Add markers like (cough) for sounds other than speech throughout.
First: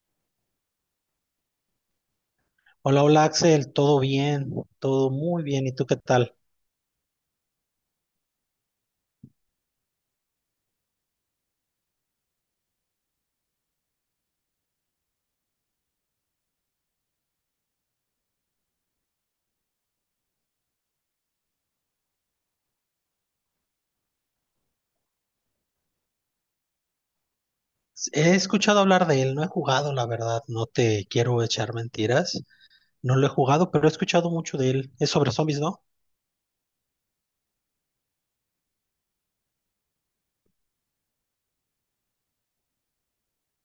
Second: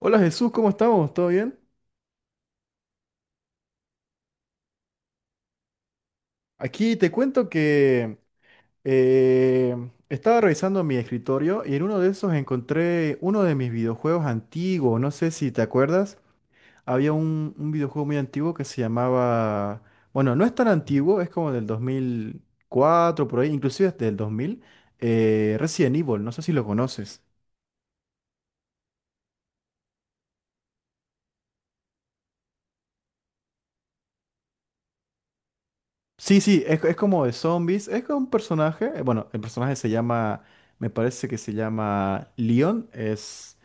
Hola Jesús, ¿cómo estamos? ¿Todo bien? Hola, hola Axel, todo bien, todo muy bien. ¿Y tú qué tal? Aquí te cuento que eh, estaba revisando mi escritorio y en uno de esos encontré uno de mis videojuegos antiguos. No sé si te acuerdas. Había un videojuego muy antiguo que se llamaba... Bueno, no es tan antiguo, es como del 2004 por ahí, inclusive desde el 2000. Resident Evil, no sé si lo conoces. He escuchado hablar de él, no he jugado, la verdad, no te quiero echar mentiras. No lo he jugado, pero he escuchado mucho de él. Es sobre zombies, ¿no? Sí, sí, es como de zombies. Es como un personaje. Bueno, el personaje se llama. Me parece que se llama Leon. Es,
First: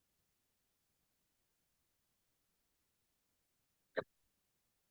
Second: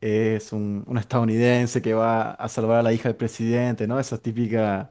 es un estadounidense que va a salvar a la hija del presidente, ¿no? Esa típica.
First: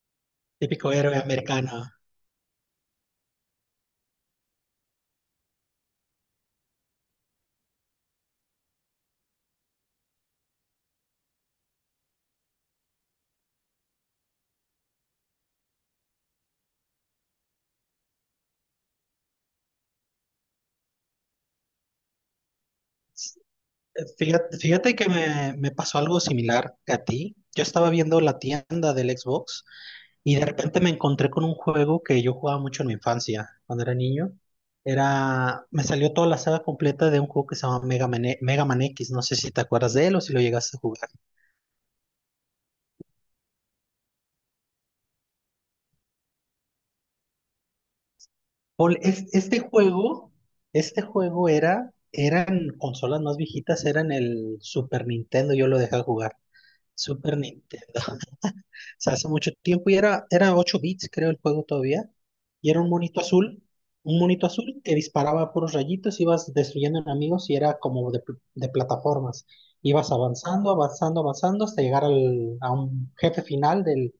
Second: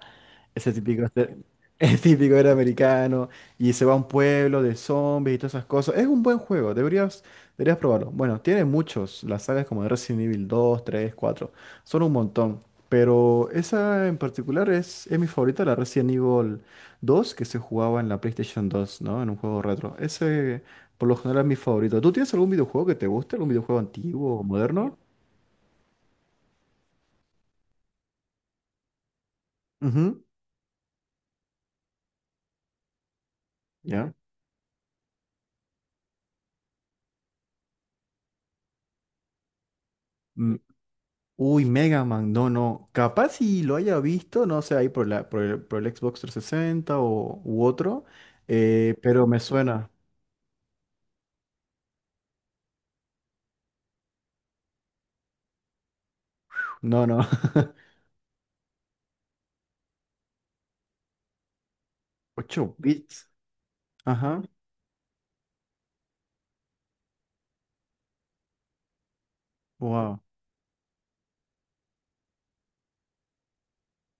Ese Típico típico, héroe americano. (laughs) es típico era americano y se va a un pueblo de zombies y todas esas cosas. Es un buen juego, deberías probarlo. Bueno, tiene muchos, las sagas como de Resident Evil 2, 3, 4, son un montón. Pero esa en particular es mi favorita, la Resident Evil 2 que se jugaba en la PlayStation 2, ¿no? En un juego retro. Ese por lo general es mi favorito. ¿Tú tienes algún videojuego que te guste? ¿Algún videojuego Eh, antiguo o Fíjate, fíjate moderno? que me pasó algo similar que a ti. Yo estaba viendo la tienda del Xbox Ujú. y de repente me encontré con un juego que yo jugaba mucho en mi infancia, cuando era ¿Ya? niño. Me salió toda la saga completa de un juego que se llama Mega Man, Mega Man X. No sé si te acuerdas de él o si lo Mm. llegaste a jugar. Uy, Mega Man, no, no. Capaz si lo haya visto, no sé, ahí por el Xbox 360 u otro, Paul, pero me suena. Eran consolas más viejitas, eran el Super Nintendo, yo lo dejé jugar. No, no. Super (laughs) Nintendo. Sea, hace mucho tiempo y era 8 bits, creo, el juego todavía. Y ocho era bits. Un Ajá. monito azul que disparaba puros rayitos, ibas destruyendo enemigos y era como de, de plataformas. Ibas Wow. avanzando, avanzando, avanzando hasta llegar a un jefe final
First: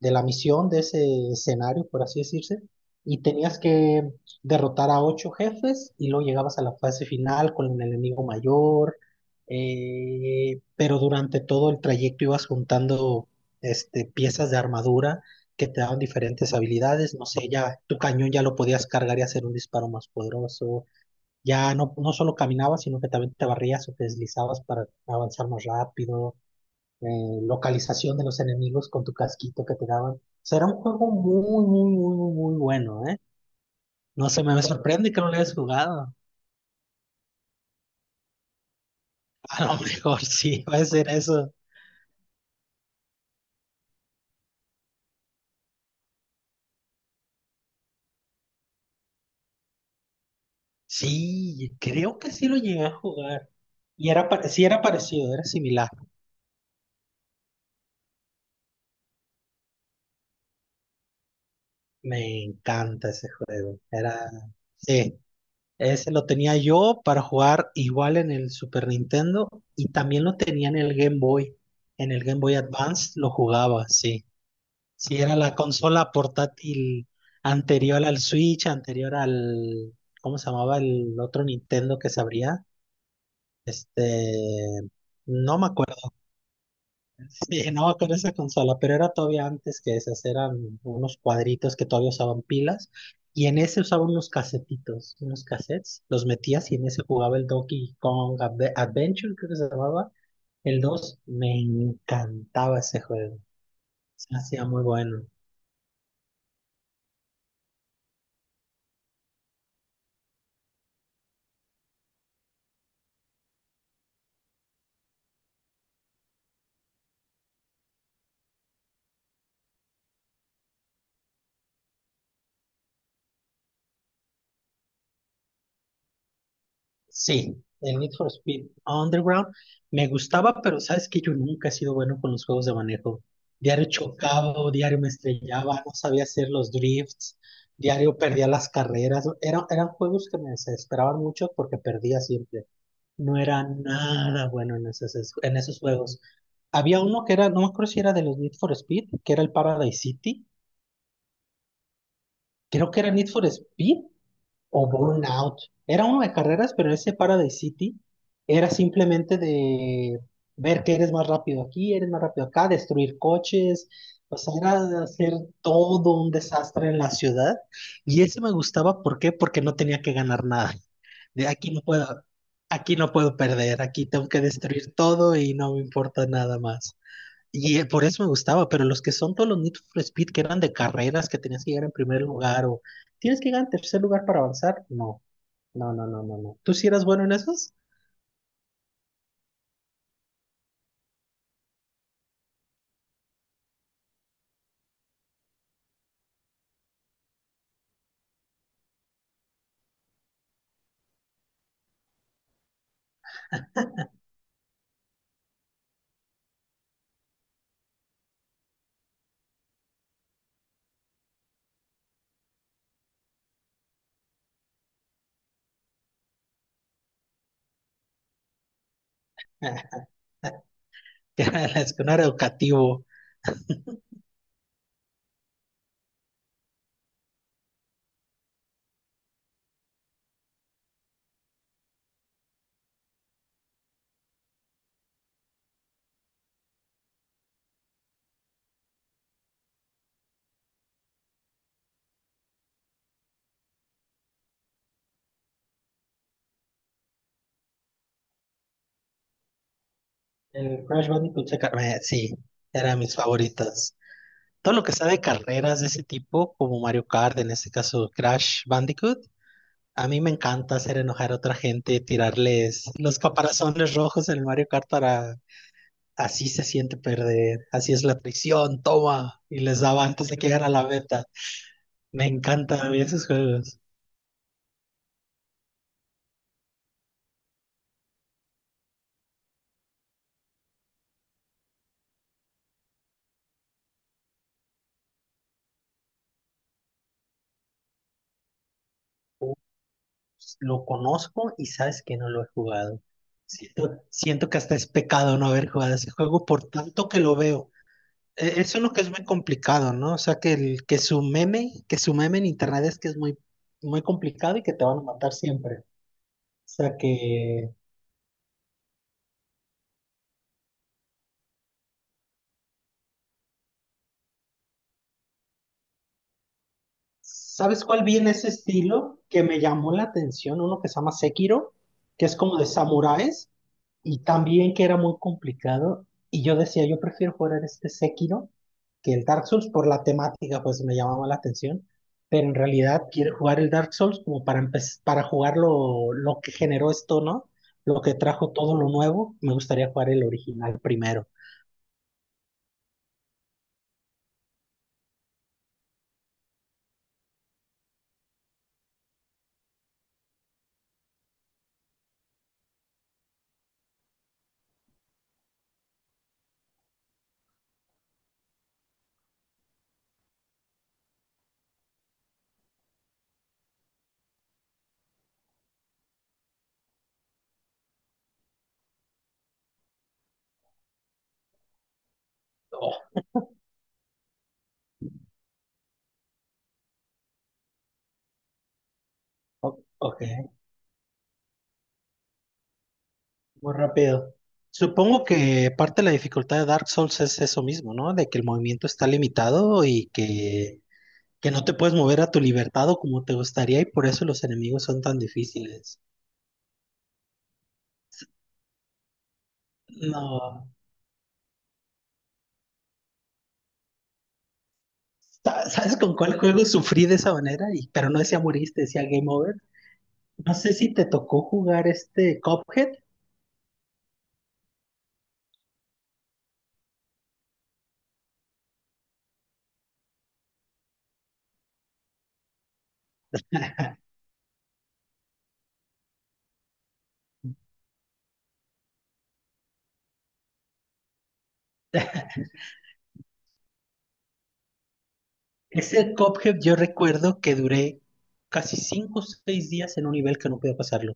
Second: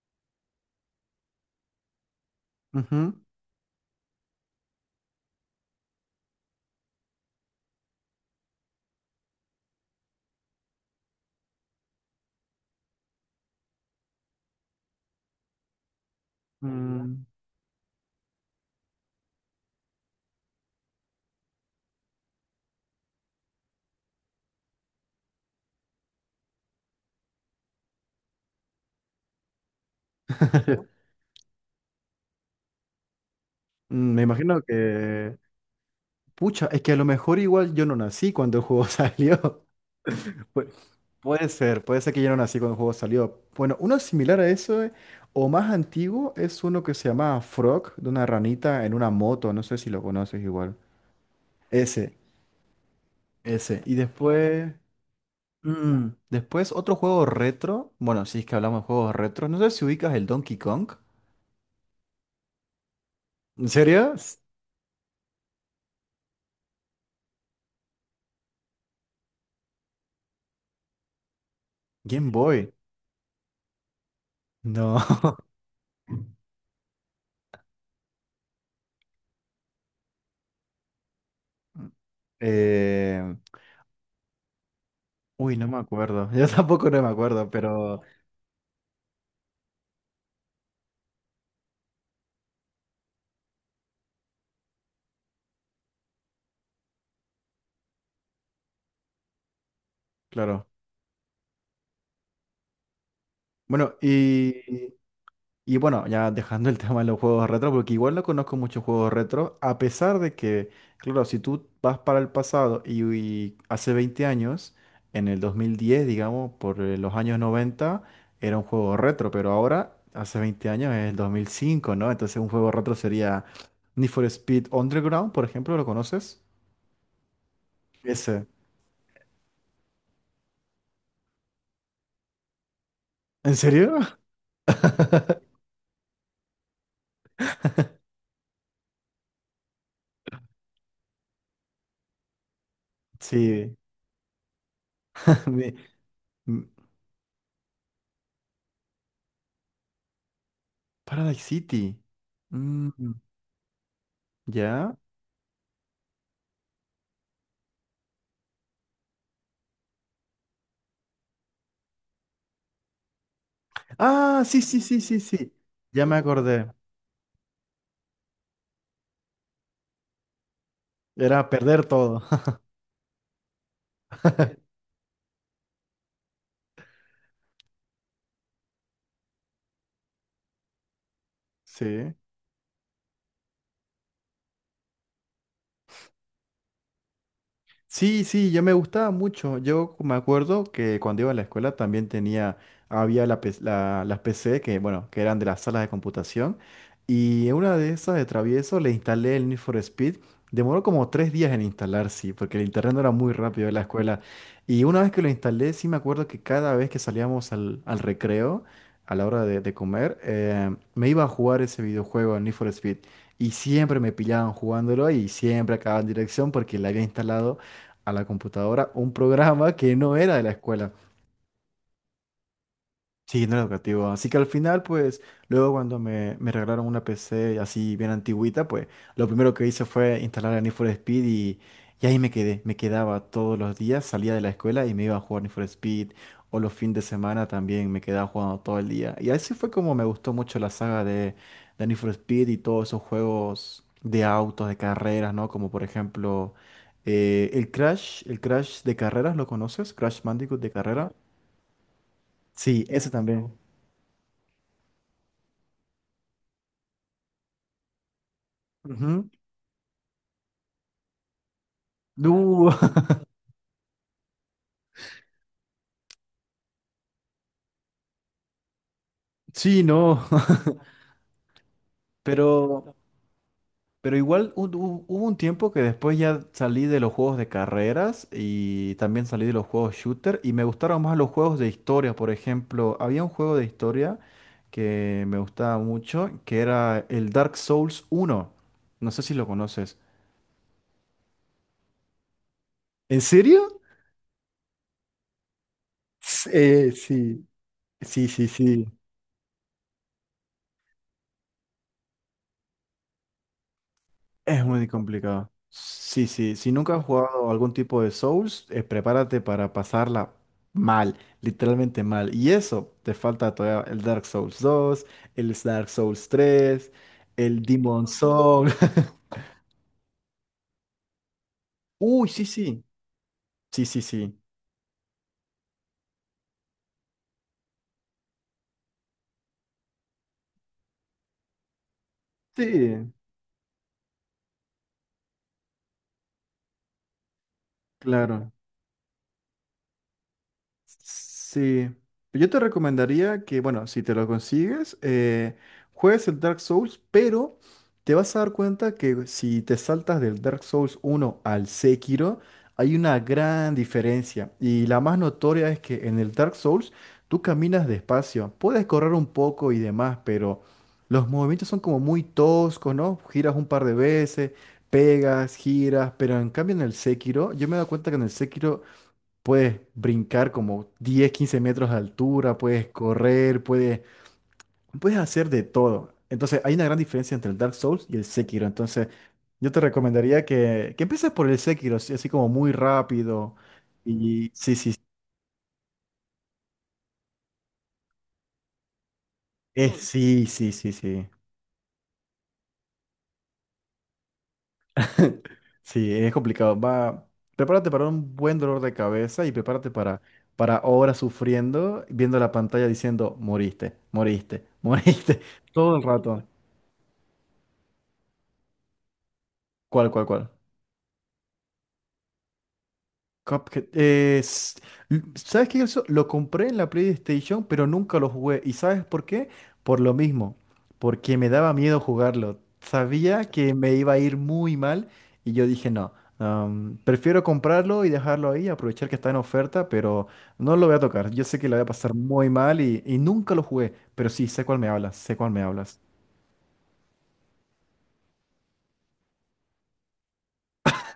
de la misión, de ese escenario, por así decirse, (laughs) y tenías que derrotar a ocho jefes y luego llegabas a la fase final con el enemigo mayor. Pero durante todo el trayecto ibas juntando este, piezas de armadura que te daban diferentes habilidades, no sé, ya tu cañón ya lo podías cargar y hacer un disparo más poderoso, ya no, no solo caminabas, sino que también te barrías o te deslizabas para avanzar más rápido. Localización de los enemigos con tu casquito que te daban. Será un juego muy, muy, muy, muy, muy bueno, ¿eh? Me No sé, imagino me sorprende que no lo que... hayas jugado. Pucha, es que a lo mejor igual yo no nací cuando el juego (laughs) (laughs) salió. A lo mejor sí, Pu- (laughs) va a ser Puede eso. ser, puede ser que ya no nací cuando el juego salió. Bueno, uno similar a eso, o más antiguo, es uno que se llama Frog, de una ranita en una moto, no sé si lo conoces igual. Sí, Ese, creo que sí lo llegué a jugar. ese. Y Y era, sí después, era parecido, era similar. Después otro juego retro, bueno, si es que hablamos de juegos retro, no sé si ubicas el Donkey Kong. Me encanta ese ¿En juego. serio? Sí, ese lo tenía yo para jugar igual en el Super Nintendo y también lo tenía en el Game Boy. En el Game Game Boy Boy. Advance lo jugaba, sí. No. Sí, era (laughs) la consola portátil anterior al Switch, ¿cómo se llamaba el otro Nintendo que se abría? Eh, Este, Uy, no me no me acuerdo. acuerdo. (laughs) Yo tampoco no me (laughs) acuerdo, Sí, no me pero acuerdo esa consola, pero era todavía antes que esas, eran unos cuadritos que todavía usaban pilas. Y en ese usaban unos casetitos, unos cassettes, los metías y en ese jugaba el Donkey Kong Adventure, creo que se llamaba, claro. el dos. Me encantaba ese juego, Bueno, se me hacía muy y. bueno. Y bueno, ya dejando el (laughs) tema de los juegos retro, porque igual no conozco muchos juegos retro, a pesar de que, claro, si tú vas para el pasado y hace 20 años, en el 2010 digamos, por los años 90 era un juego retro, pero ahora, hace 20 años, es el 2005, ¿no? Entonces un juego retro sería Need for Speed Underground, por ejemplo, ¿lo conoces? Sí, el Need for Ese. Speed Underground me gustaba, pero sabes que yo nunca he sido bueno con los juegos de manejo. ¿En Diario serio? chocaba, o diario me (laughs) estrellaba, no sabía hacer los drifts, diario perdía las carreras. Eran juegos que me desesperaban mucho porque perdía siempre. No era Sí. nada bueno (laughs) en Mi- esos juegos. m- Había uno que era, no me acuerdo si era de los Need for Speed, que era el Paradise City. Paradise City. Creo que era Mm, Need for Speed o ¿ya? Burnout. Era uno de carreras, pero ese Paradise City era simplemente de ver que eres más rápido aquí, eres más rápido acá, destruir coches, o Ah, sea, sí, sí, sí, era sí, hacer sí. Ya me todo un acordé. desastre en la ciudad. Y ese me gustaba, ¿por qué? Porque no tenía que ganar nada. De Era aquí no perder todo. puedo, (laughs) Aquí no puedo perder, aquí tengo que destruir todo y no me importa nada más. Y por eso me gustaba, pero los que son todos los Need for Speed que eran de carreras, que tenías que llegar en Sí. primer lugar o tienes que llegar en tercer lugar para avanzar, no, no, no, no, no, no. ¿Tú sí eras bueno en esos? Sí, sí, yo me gustaba mucho. Yo me acuerdo que cuando iba a la escuela también tenía, había las PC que, bueno, que eran de las salas de computación. Y en una de esas de travieso le instalé el Need for Speed. Demoró como 3 días en instalar, sí, porque el internet no era muy rápido en la escuela. Y una vez que lo instalé, sí me acuerdo que cada vez que salíamos al recreo, a la hora de comer, me iba a jugar ese videojuego, el Need for Speed. Y siempre me pillaban jugándolo y siempre acababan en dirección porque le había instalado a la computadora un programa que no era de la (laughs) escuela. Ya, es que no era educativo. Sí, no era educativo. Así que al final, pues, luego cuando me regalaron una PC así bien antigüita, pues, lo primero que hice fue instalar el Need for Speed y ahí me quedé. Me quedaba todos los días, salía de la escuela y me iba a jugar Need for Speed. O los fines de semana también me quedaba jugando todo el día. Y así fue como me gustó mucho la saga de Need for Speed y todos esos juegos de autos, de carreras, ¿no? Como por ejemplo, el Crash de carreras, ¿lo conoces? Crash Bandicoot de El Crash carrera. Bandicoot, sí, Sí, era de ese mis también. favoritas. Todo lo que sea de carreras de ese tipo, como Mario Kart, en este caso Crash Bandicoot, Ujú. a mí me encanta hacer enojar a otra gente, tirarles Uh, los caparazones rojos en el Mario Kart para... Así se siente perder, así es la prisión, toma, (laughs) y les sí, daba no, antes de que llegara a la meta. (laughs) Me pero, encantan esos juegos. pero igual hubo un tiempo que después ya salí de los juegos de carreras y también salí de los juegos shooter y me gustaron más los juegos de historia, por ejemplo, había un juego de historia que me gustaba mucho, que era el Dark Souls 1. No sé si lo conoces. Ups, lo conozco y sabes que no lo he jugado. ¿En serio? Siento que hasta es pecado no haber jugado ese juego por tanto que lo Sí, veo. sí, sí, Eso es sí. lo que es muy complicado, ¿no? O sea, que, el, que su meme en internet es que es muy, muy complicado y Es que te muy van a matar complicado. siempre. O Sí, sí. Si sea, nunca has jugado algún que... tipo de Souls, prepárate para pasarla mal, literalmente mal. Y eso, te falta todavía el Dark Souls 2, el Dark Souls 3, el ¿Sabes cuál Demon vi en ese Souls. (laughs) estilo que me llamó la atención? Uno que se llama Sekiro, que Uy, es sí, como de sí. samuráis Sí, sí, y sí. también que era muy complicado. Y yo decía, yo prefiero jugar este Sekiro que el Dark Souls por la temática, pues me llamaba la atención. Pero en realidad Sí, quiero jugar el Dark Souls como para para jugar lo que generó esto, ¿no? Lo que trajo claro. todo lo nuevo. Me gustaría jugar el original primero. Sí, yo te recomendaría que, bueno, si te lo consigues, juegues el Dark Souls, pero te vas a dar cuenta que si te saltas del Dark Souls 1 al Sekiro, hay una gran diferencia. Y la más notoria es que en el Dark Souls tú caminas despacio, puedes correr un poco y demás, pero los movimientos son como muy toscos, ¿no? Giras un par de veces, pegas, giras, pero en cambio en el Sekiro, yo me he dado cuenta que en el Sekiro puedes brincar como 10 15 metros de altura, puedes Oh, correr, puedes hacer de todo. Entonces, hay una gran diferencia entre el Dark Souls y el Sekiro. Entonces, yo te ok. recomendaría que empieces por el Sekiro, así así como muy rápido. Muy rápido. Y sí, sí, Supongo que parte de la dificultad de Dark Souls es eso mismo, ¿no? De que el movimiento está limitado y sí, sí, sí, sí. que no te puedes mover a tu libertad o como te gustaría y por eso los enemigos son tan (laughs) difíciles. Sí, es complicado. Va, prepárate para un buen dolor de cabeza y prepárate para, No. para horas sufriendo, viendo la pantalla diciendo, moriste, moriste, (laughs) moriste, todo ¿Sabes el con cuál rato. juego (laughs) sufrí de esa manera? Y, pero no decía moriste, decía Game Over. ¿Cuál, cuál, cuál? No sé si te tocó jugar este Cuphead. Cuphead. ¿Sabes qué? Eso lo compré en la PlayStation, pero nunca lo jugué. ¿Y sabes por qué? Por lo mismo. Porque me daba miedo jugarlo. Sabía que me iba a ir muy mal y yo dije no. Prefiero comprarlo y dejarlo ahí, aprovechar que está en oferta, pero no lo voy a tocar. Yo sé que lo voy a pasar (laughs) muy mal y nunca lo jugué, pero sí, sé cuál me hablas, sé cuál me hablas. Ese Cuphead yo recuerdo que duré casi 5 o 6 días en un nivel que no podía pasarlo.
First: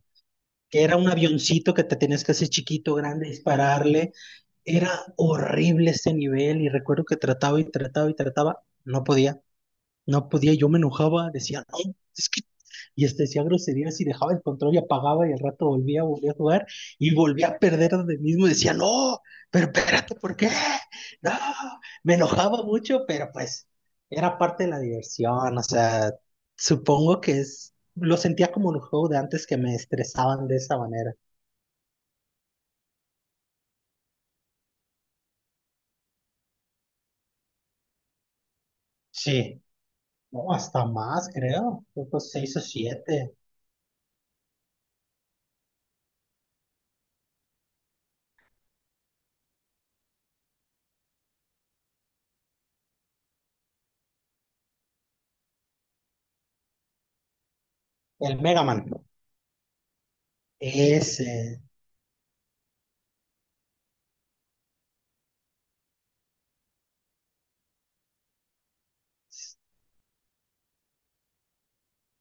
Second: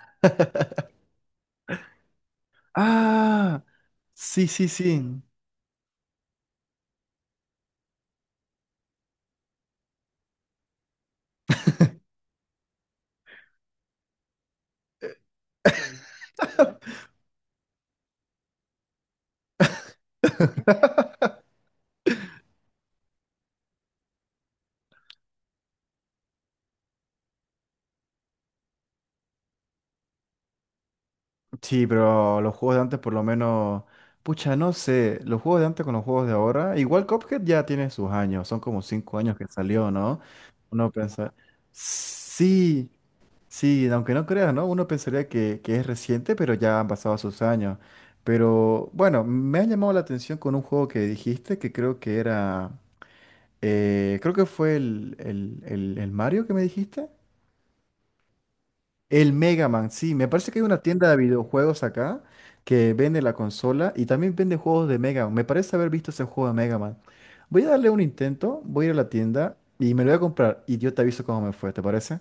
Que era un avioncito que te tenías que hacer chiquito, grande, Ah, dispararle. sí, sí, Era sí. horrible este nivel y recuerdo que trataba y trataba y trataba, no podía, no podía, yo me enojaba, decía, no, es que... Y este decía groserías y dejaba el control y apagaba y al rato volvía a jugar y volvía a perder de mismo y decía, no, pero espérate, ¿por qué? No, (laughs) me enojaba mucho, pero pues era parte de la diversión, o sea, supongo que es, lo sentía como un juego de antes que me estresaban de esa manera. Sí, pero los juegos de antes por lo menos, pucha, no sé, los juegos de antes con los juegos de ahora, igual Cuphead ya tiene sus años, son como 5 años que Sí, salió, ¿no? no, hasta Uno más, piensa, creo. Creo que seis o sí, siete. sí, aunque no creas, ¿no? Uno pensaría que es reciente, pero ya han pasado sus años. Pero bueno, me ha llamado la atención con un juego que dijiste que creo que era, creo que fue el Mario que me dijiste. El Mega Man. El Mega Man, sí, me parece que hay una tienda de Ese. videojuegos acá que vende la consola y también vende juegos de Mega Man. Me parece haber visto ese juego de Mega Man. Voy a darle un intento, voy a ir a la tienda y me lo voy a comprar y yo te aviso cómo me fue, ¿te parece?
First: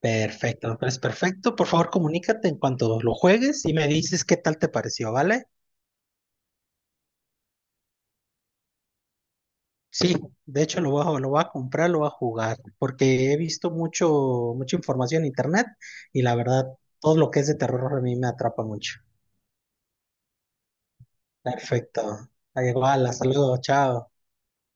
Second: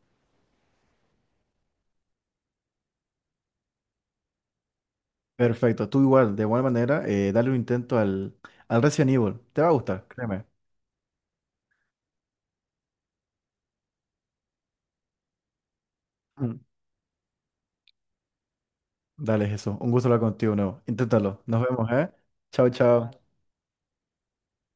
Perfecto, pues perfecto. Por favor, comunícate en cuanto lo juegues y me dices qué tal te pareció, ¿vale? Perfecto, tú igual, de igual manera, dale un intento al Resident Evil. Te va a gustar, Sí, créeme. de hecho lo voy a comprar, lo voy a jugar, porque he visto mucho, mucha información en internet y la Mm. verdad, todo lo que es de terror a mí me atrapa mucho. Dale, Jesús, un gusto hablar contigo de nuevo. Inténtalo. Nos vemos, ¿eh? Perfecto. Chao, Ahí va, chao. hasta luego, chao.